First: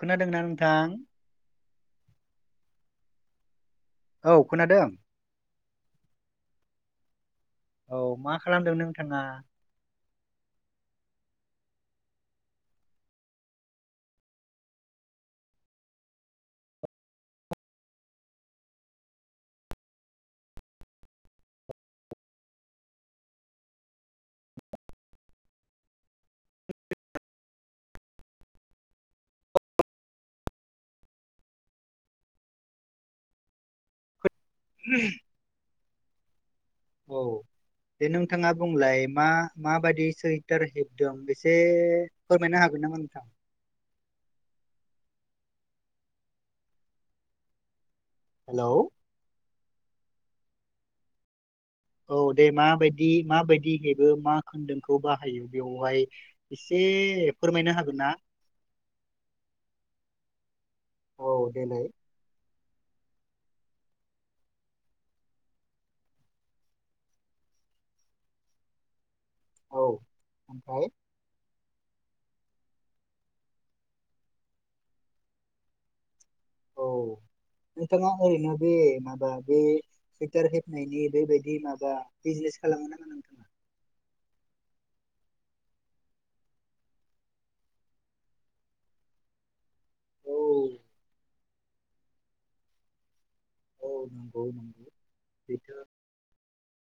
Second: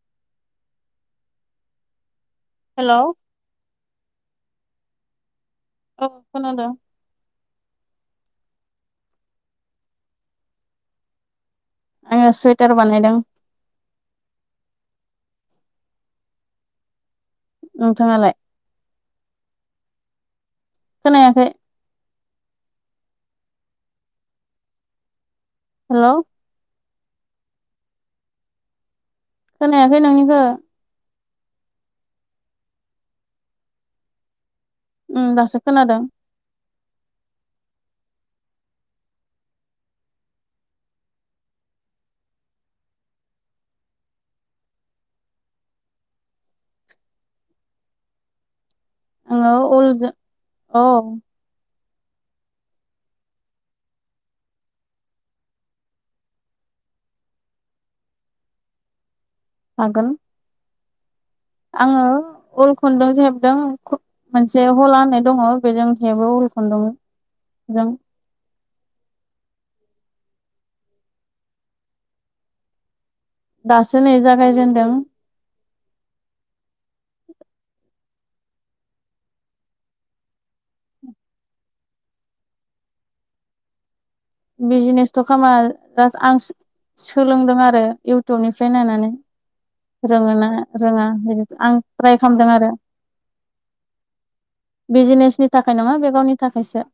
खोनादोंना नोंथां। हेलौ। औ खोनादों। औ खोनादों। औ मा खालामदों नोंथाङा? आङो सुइटार बानायदों। नोंथाङालाय खोनायाखै। हेलौ। खोनायाखै नोंनिखौ। ओम दासो खोनादों। औ दे नोंथाङा बुंलाय मा माबायदि सुइटार हेबदों एसे फोरमायनो हागोन नामा नोंथां। हेलौ। [inaudible] उलजो औ औ दे माबायदि माबायदि हेबो मा खोन्दोंखौ बाहायो बेवहाय एसे फोरमायनो हागोन ना? हागोन। औ देलाय आङो उल खुन्दुंजो हेबदों मोनसे हला होननाय दङ बेजों हेबो उल खुन्दुं जों औ ओमफ्राय। दासो नै जागायजेनदों। औ नोंथाङा ओरैनो बे माबा बे सुइटार हेबनायनि बेबायदि माबा बिजिनेस खालामो नामा नोंथाङा? बिजिनेसथ' खालामा जास आं सोलोंदों आरो इउटुबनिफ्राय नायनानै। औ रोङो ना रोङा बिदि। आं ट्राइ खामदों आरो। औ नंगौ नंगौ बिजिनेसनि बेथ' थाखाय नङा बे गावनि थाखायसो।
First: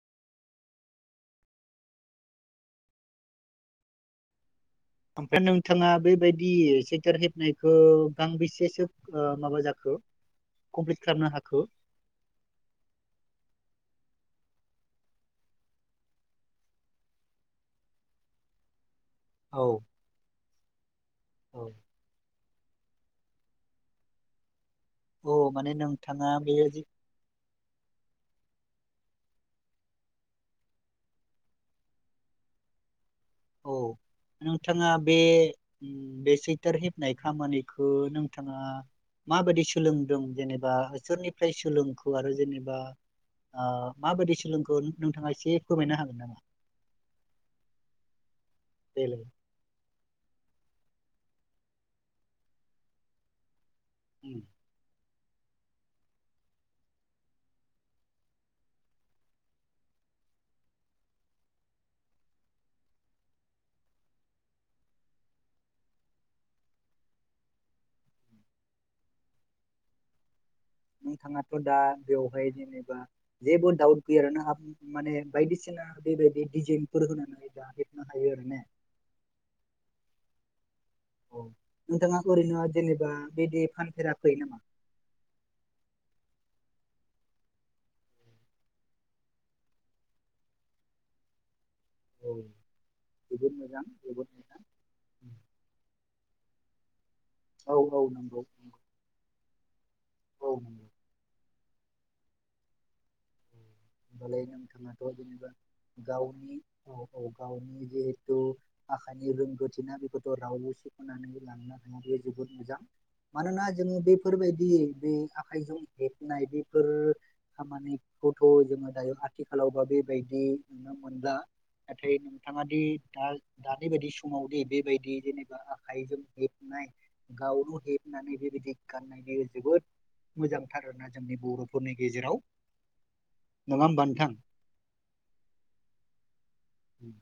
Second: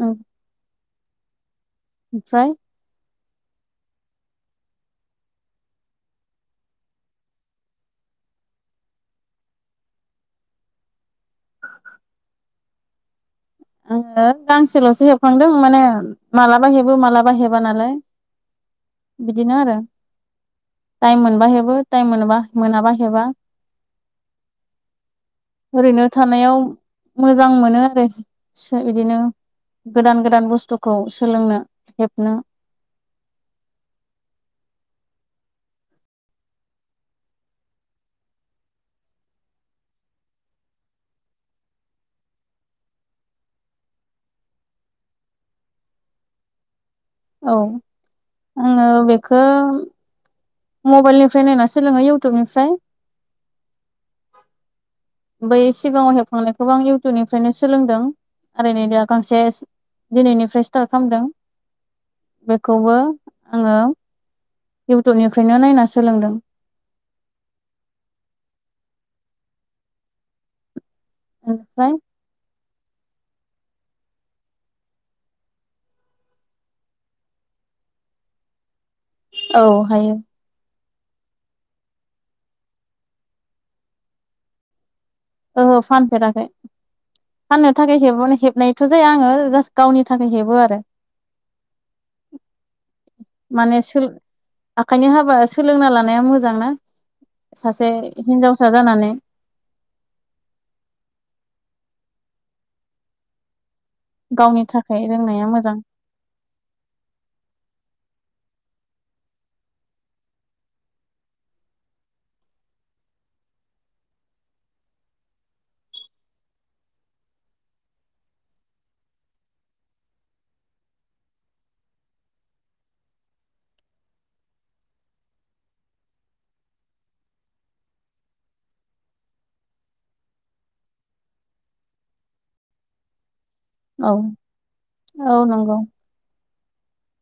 औ ओमफ्राय। ओमफ्राय नोंथाङा बेबायदि सैटार हेबनायखौ गांबेसेसो ओ माबा जाखो कमप्लिट खालामनो हाखो। आङो गांसेल'सो हेबखांदों माने मालाबा हेबो मालाबा हेबा नालाय। बिदिनो औ आरो टाइम मोनबा औ हेबो टाइम मोनाबा मोनाबा हेबा। औ माने ओरैनो नोंथाङा बे थानायाव जि मोजां मोनो आरो। से बिदिनो गोदान गोदान बुस्थुखौ सोलोंनो हेबनो। औ नोंथाङा बे बे सैइटार हेबनाय खामानिखौ नोंथाङा माबायदि सोलोंदों जेनेबा सोरनिफ्राय सोलोंखो आरो जेनेबा ओ माबायदि सोलोंखो नोंथाङा एसे फोरमायनो हागोन नामा? औ। आङो देलाय? बेखौ मबाइलनिफ्राय नायना सोलोङो इउटुबनिफ्राय। उम। बै सिगाङाव हेबखांनायखौबो आं इउटुबनिफ्रायनो सोलोंदों आरो नै दा गांसे दिनैनिफ्राय स्टार्ट खालामदों बेखौबो आङो इउटुबनिफ्रायनो नायना सोलोंदों। नोंथाङाथ' दा ओमफ्राय बेवहाय जेनेब बा जेबो दाउट गैया आरोना माने बायदिसिना बेबायदि डिजाइनफोर होनानै दा हेबनो हायो आरो ने। औ हायो। औ नोंथाङाथ' ओरैनो जेनेबा बिदि फानफेराखै नामा? ओहो फानफेराखै फाननो थाखाय हेबबानो हेबनायथ' जाया आङो जास्ट गावनि थाखाय हेबो आरो। औ जोबोद माने मोजां सोल जोबोद मोजां आखाइनि हाबा सोलोंना लानाया मोज जां ना। औ सासे औ नंगौ हिनजावसा नंगौ जानानै औ नोंगौ। होमबालाय गावनि थाखाय नोंथाङाथ' रोंनाया जेनेबा मोजां गावनि औ औ गावनि जिहेथु आखाइनि रोंगौथि ना बेखौथ' रावबो सेख'नानै लांनो हाया बे जोबोद मोजां मानोना जोङो बेफोरबायदि बे आखाइजों हेबनाय बेफोर खामानिखौथ' जोङो दायो आथिखालाव बा बेबायदि नुनो मोनला नाथाय नोंथाङा दि दा दानि बायदि समावदि बेबायदि जेनेबा आखाइजों हेबनाय गावनो हेबनानै बेबायदि गाननायनि जोबोद मोजांथार आरोना जोंनि बर'फोरनि गेजेराव। नङा होमबा औ नोंथां औ नंगौ। उम।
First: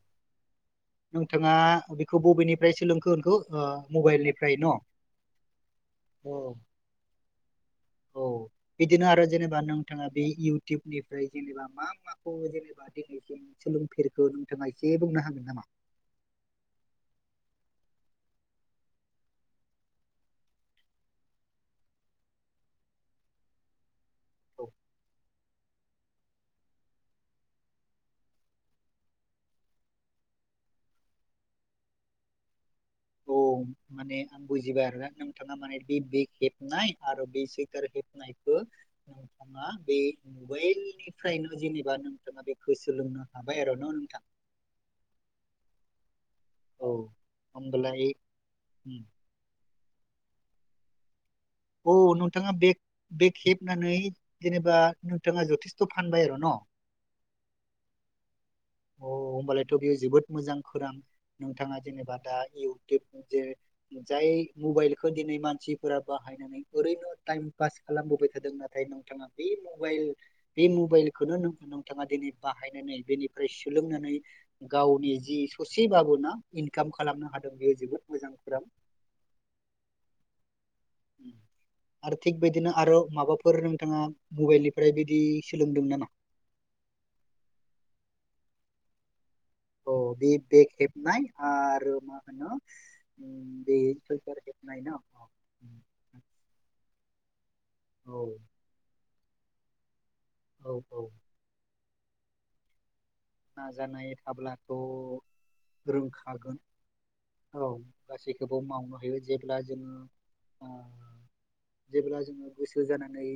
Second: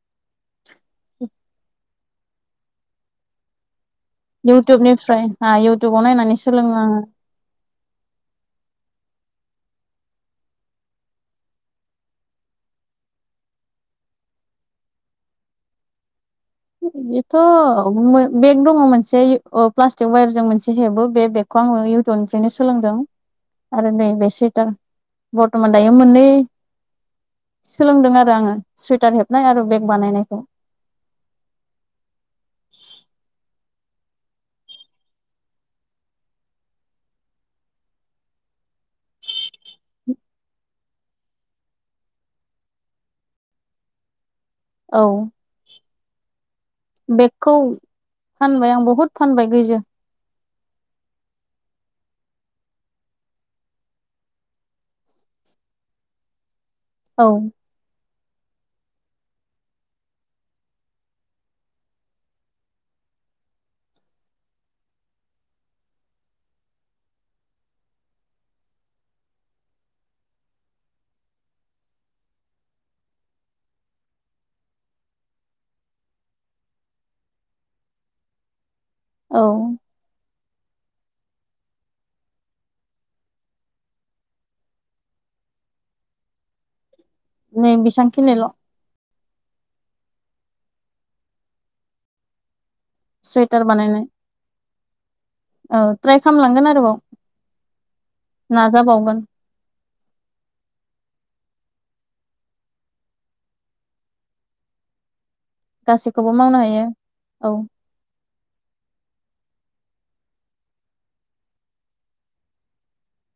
नोंथाङा अबे खौ बबेनिफ्राय सोलोंखो होनखो ओ मबाइलनिफ्राय न' औ इउटुबनिफ्राय नाय इउटुबाव नायनानै सोलोङो आङो। औ बिदिनो आरो जेनेबा नोंथाङा बे इउटुबनिफ्राय जेनेबा मा माखौ जेनेबा दिनैसिम सोलोंफेरखो नोंथाङा एसे बुंनो हागोन नामा? बेथ'मो बेग दङ मोनसे अ प्लास्टिक वायारजों मोनसे हेबो बे बेगखौ आङो इउटुबनिफ्रायनो सोलोंदों आरो नै बे औ सुइटार। बर्थ'मान दायो मोननै सोलोंदों आरो आङो सुइटार हेबनाय आरो बेग बानायनायखौ। औ माने आं बुजिबाय आरोना नोंथाङा माने बे बेग हेबनाय आरो बे सुइटार हेबनायखो नोंथाङा बे मबेलनिफ्रायनो जेनेबा नोंथाङा बेखौ सोलोंनो हाबाय आरो न' नोंथां? औ। औ बेगखौ होमबालाय फानबाय आं बहुद फानबाय गैजा औ नोंथाङा बेग बेग हेबनानै जेनेबा नोंथाङा जथेस्थ' फानबाय आरो न'? औ। अ' होमबालायथ' बेयो जोबोद मोजां खोरां नोंथाङा जेनेबा दा इउटुब जे जाय मबेलखौ दिनै मानसिफोरा बाहायनानै ओरैनो टाइम पास खालामबोबाय थादों नाथाय नोंथाङा बे मबाइल बे मबेलखौनो नों नोंथाङा दिनै बाहायनानै बेनि फ्राय सोलोंनानै गावनि जि ससेबाबोना इनकाम खालामनो हादों बेयो जोबोद मोजां खौरां औ आरो थिग बिदिनो आरो माबाफोर नोंथाङा मबेलनिफ्राय बिदि सोलोंदों नामा नै बेसांखिनिल औ बे बेग हेबनाय आरो मा होनो उम, सुइटार बे बानायनाय सुइटार हेबनाय ना अ, उम, औ ट्राइ खालामलांगोन आरोबाव औ नाजाबावगोन औ औ नाजानाय थाब्लाथ गासैखौबो रोंखागोन मावनो हायो औ गासैखौबो मावनो हायो जे जेब्ला जोङो ओ जेब्ला जोङो गोसो जानानै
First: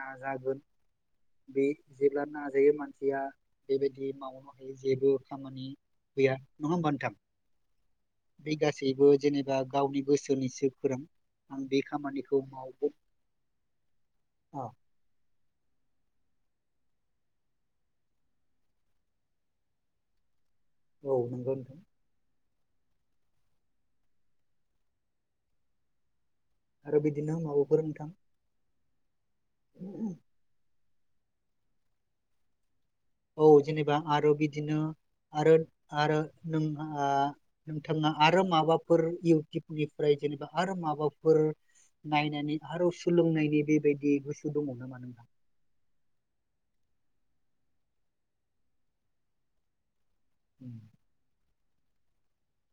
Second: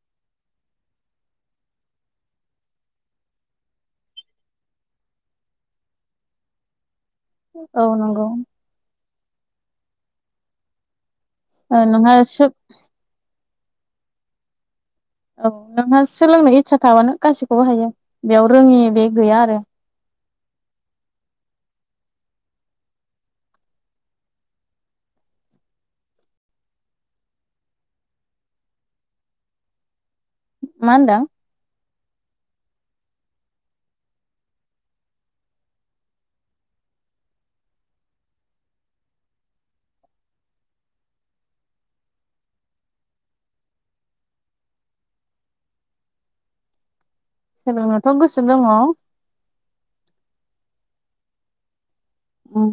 नाजागोन बे जेब्ला नाजायो मानसिया बेबायदि दि मावनो हायो जेबो खामानि गैया नङा होमबा नोंथां औ नंगौ बे गासैबो जेने बा गावनि गोसोनिसो फोरों आं बे ओ नोंहा खामानिखौ सो मावगोन औ औ नोंहा सोलोंनो इस्सा थाबानो गासिखौबो हायो बेयाव रोङि बे गैया आरो औ नोंगोन आरो बिदिनो माबाफोर नोंथां [unintelligible] मा होनदों औ जेनेबा आरो बिदिनो आरो आरो नों नोंथांङा आरो माबाफोर इउटुबनिफ्राय जेनेबा आरो माबाफोर नायनायनि आरो सोलोंनायनि बेबायदि गोसो दङ नामा नोंथांहा सोलोंनोथ गोसो दङ उम उम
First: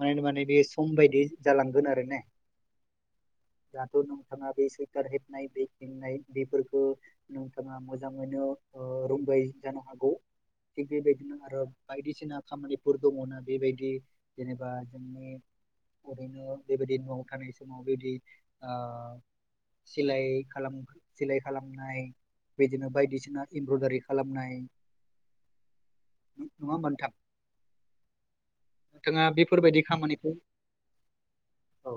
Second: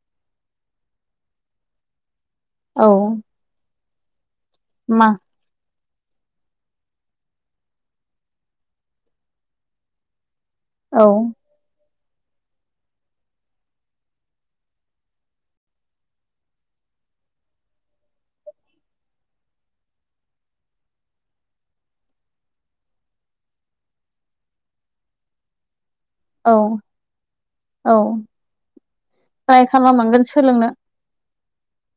मान माने बे सम बायदि जालांगोन आरो ने औ दाथ नों नोंथांङा बे मा सुइतार हेबनाय बे नाय बेफोरखो नोंथाङा मोजाङैनो ओ रोंबाय जानो हागौ थिग औ बेबायदिनो आरो बायदिसिना खामानिफोर दङना बेबायदि जेनेबा जोंनि ओरैनो बेबायदि न'आव थानाय समाव बेदि ओ सिलाय खालाम सिलाय खालामनाय बिदिनो बायदिसिना एमब्रयदारि खालामनाय औ औ नोंथांङा ट्राइ बेफोरबायदि खालामनांगोन खामानिखौ सोलोंनो औ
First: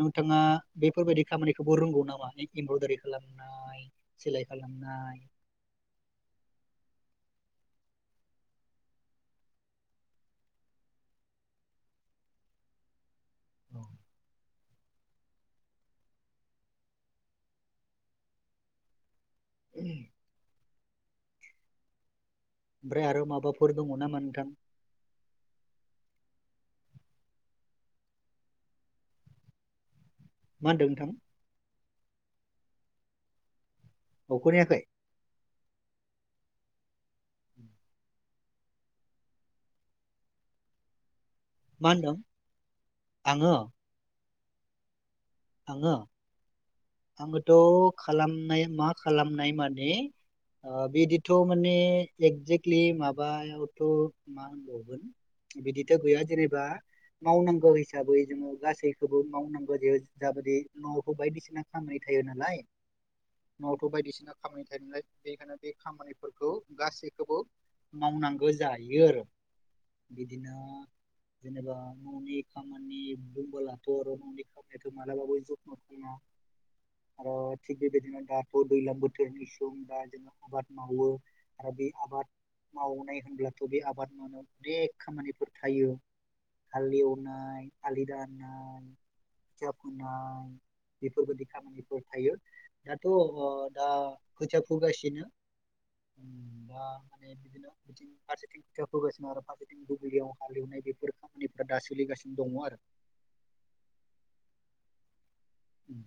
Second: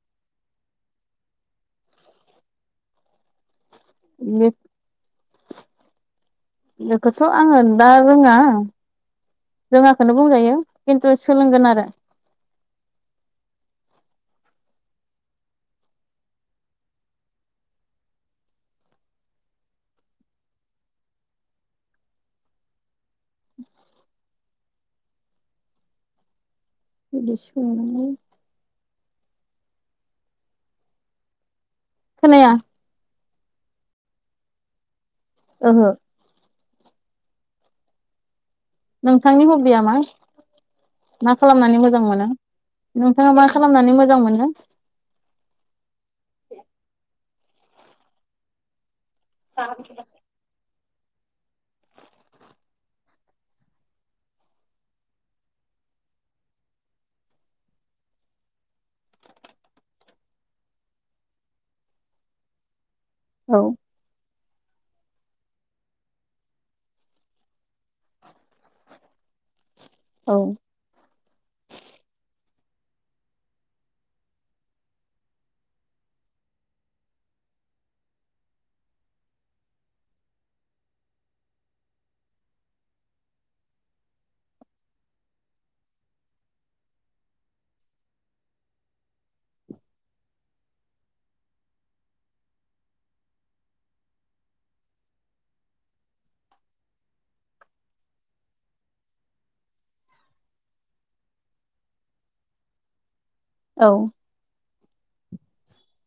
नोंथांङा बेफोरबायदि खामानिखौबो रोंगौ नामा एमब्रदारि खालामनाय सिलाय बे खालामनाय खौथ आंङो दा रोंङा रोंङाखौनो बुंजायो खिन्थु सोलोंगोन आरो उम ओमफ्राय आरो माबाफोर दङ नामा नोंथां बिदि सोनानै मा होन्दों नोंथां खोनाया ओ खोनायाखै ओहो नोंथांनि हबिया मा मा खालामनानै मा मोजां होनदों मोनो नोंथांङा मा खालामनानै मोजां मोनो। [inaudible] आंङो आंङोथ खालामनाय मा खालामनाय माने ओ बिदिथ माने एकजेक्टलि माबायावथमा होनबावगोन बिदिथ गैया जेनेबा मावनांगौ हिसाबै जोंङो गासैखौबो मावनांगौ जे जाबायदि नखौ बायदिसिना खामनाय थायो नालाय औ नआवथ बायदिसिना खामानि थायो नालाय बेनिखायनो बे खामानिफोरखौ गासैखौबो मावनांगौ जायो आरो औ बिदिनो जेनेबा खामानि बुंबोलाथ [unintelligible] मालाबाबो जथन खङा आरो थिग बेबायदिनो दाथ दैज्लां बोथोरनि सम दा जदिनो आबाद मावो आरो बे आबाद मावनाय होनब्लाथ बे आबाद मावनायाव अनेक खामानिफोर थायो हाल एवनाय आलि दाननाय खोथिया फोनाय बेफोरबायदि खामानिफोर थायो दाथ अ दा खोथिया फोगासिनो दा माने बिदिनो बिदि फारसेथिं खोथिया फोगासिनो आरो फारसेथिं बुब्लियाव हालेवनाय बेफोर खामानिफोरा दा सोलिगासिनो दंङ आरो औ उम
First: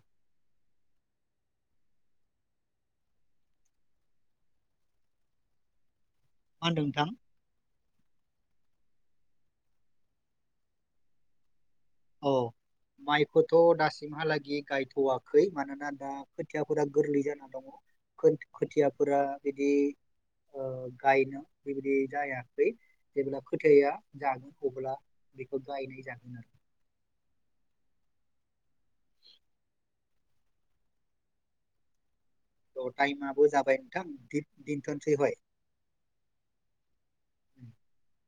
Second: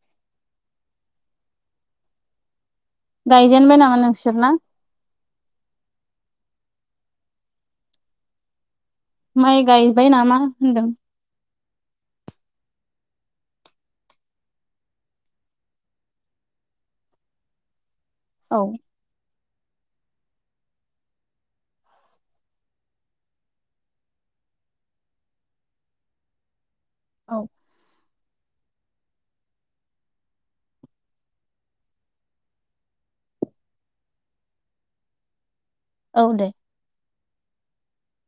गायजेनबाय नामा नोंसोरना मा होन्दों नोंथां माइ गायबाय नामा होनदों औ माइखौथ दासिमहालागि गायथवाखै मानोना दा खोथियाफोरा गोरलै जाना दंङ औ खथिया फुरा बिदि गायनो ओ बेबायदि जायाखै जेब्ला खोथाया जागोन अब्ला बेखौ गायनाय जागोन आरो औ टाइमाबो जाबाय नोंथां दिन्थसै हय औ दे [unintelligible]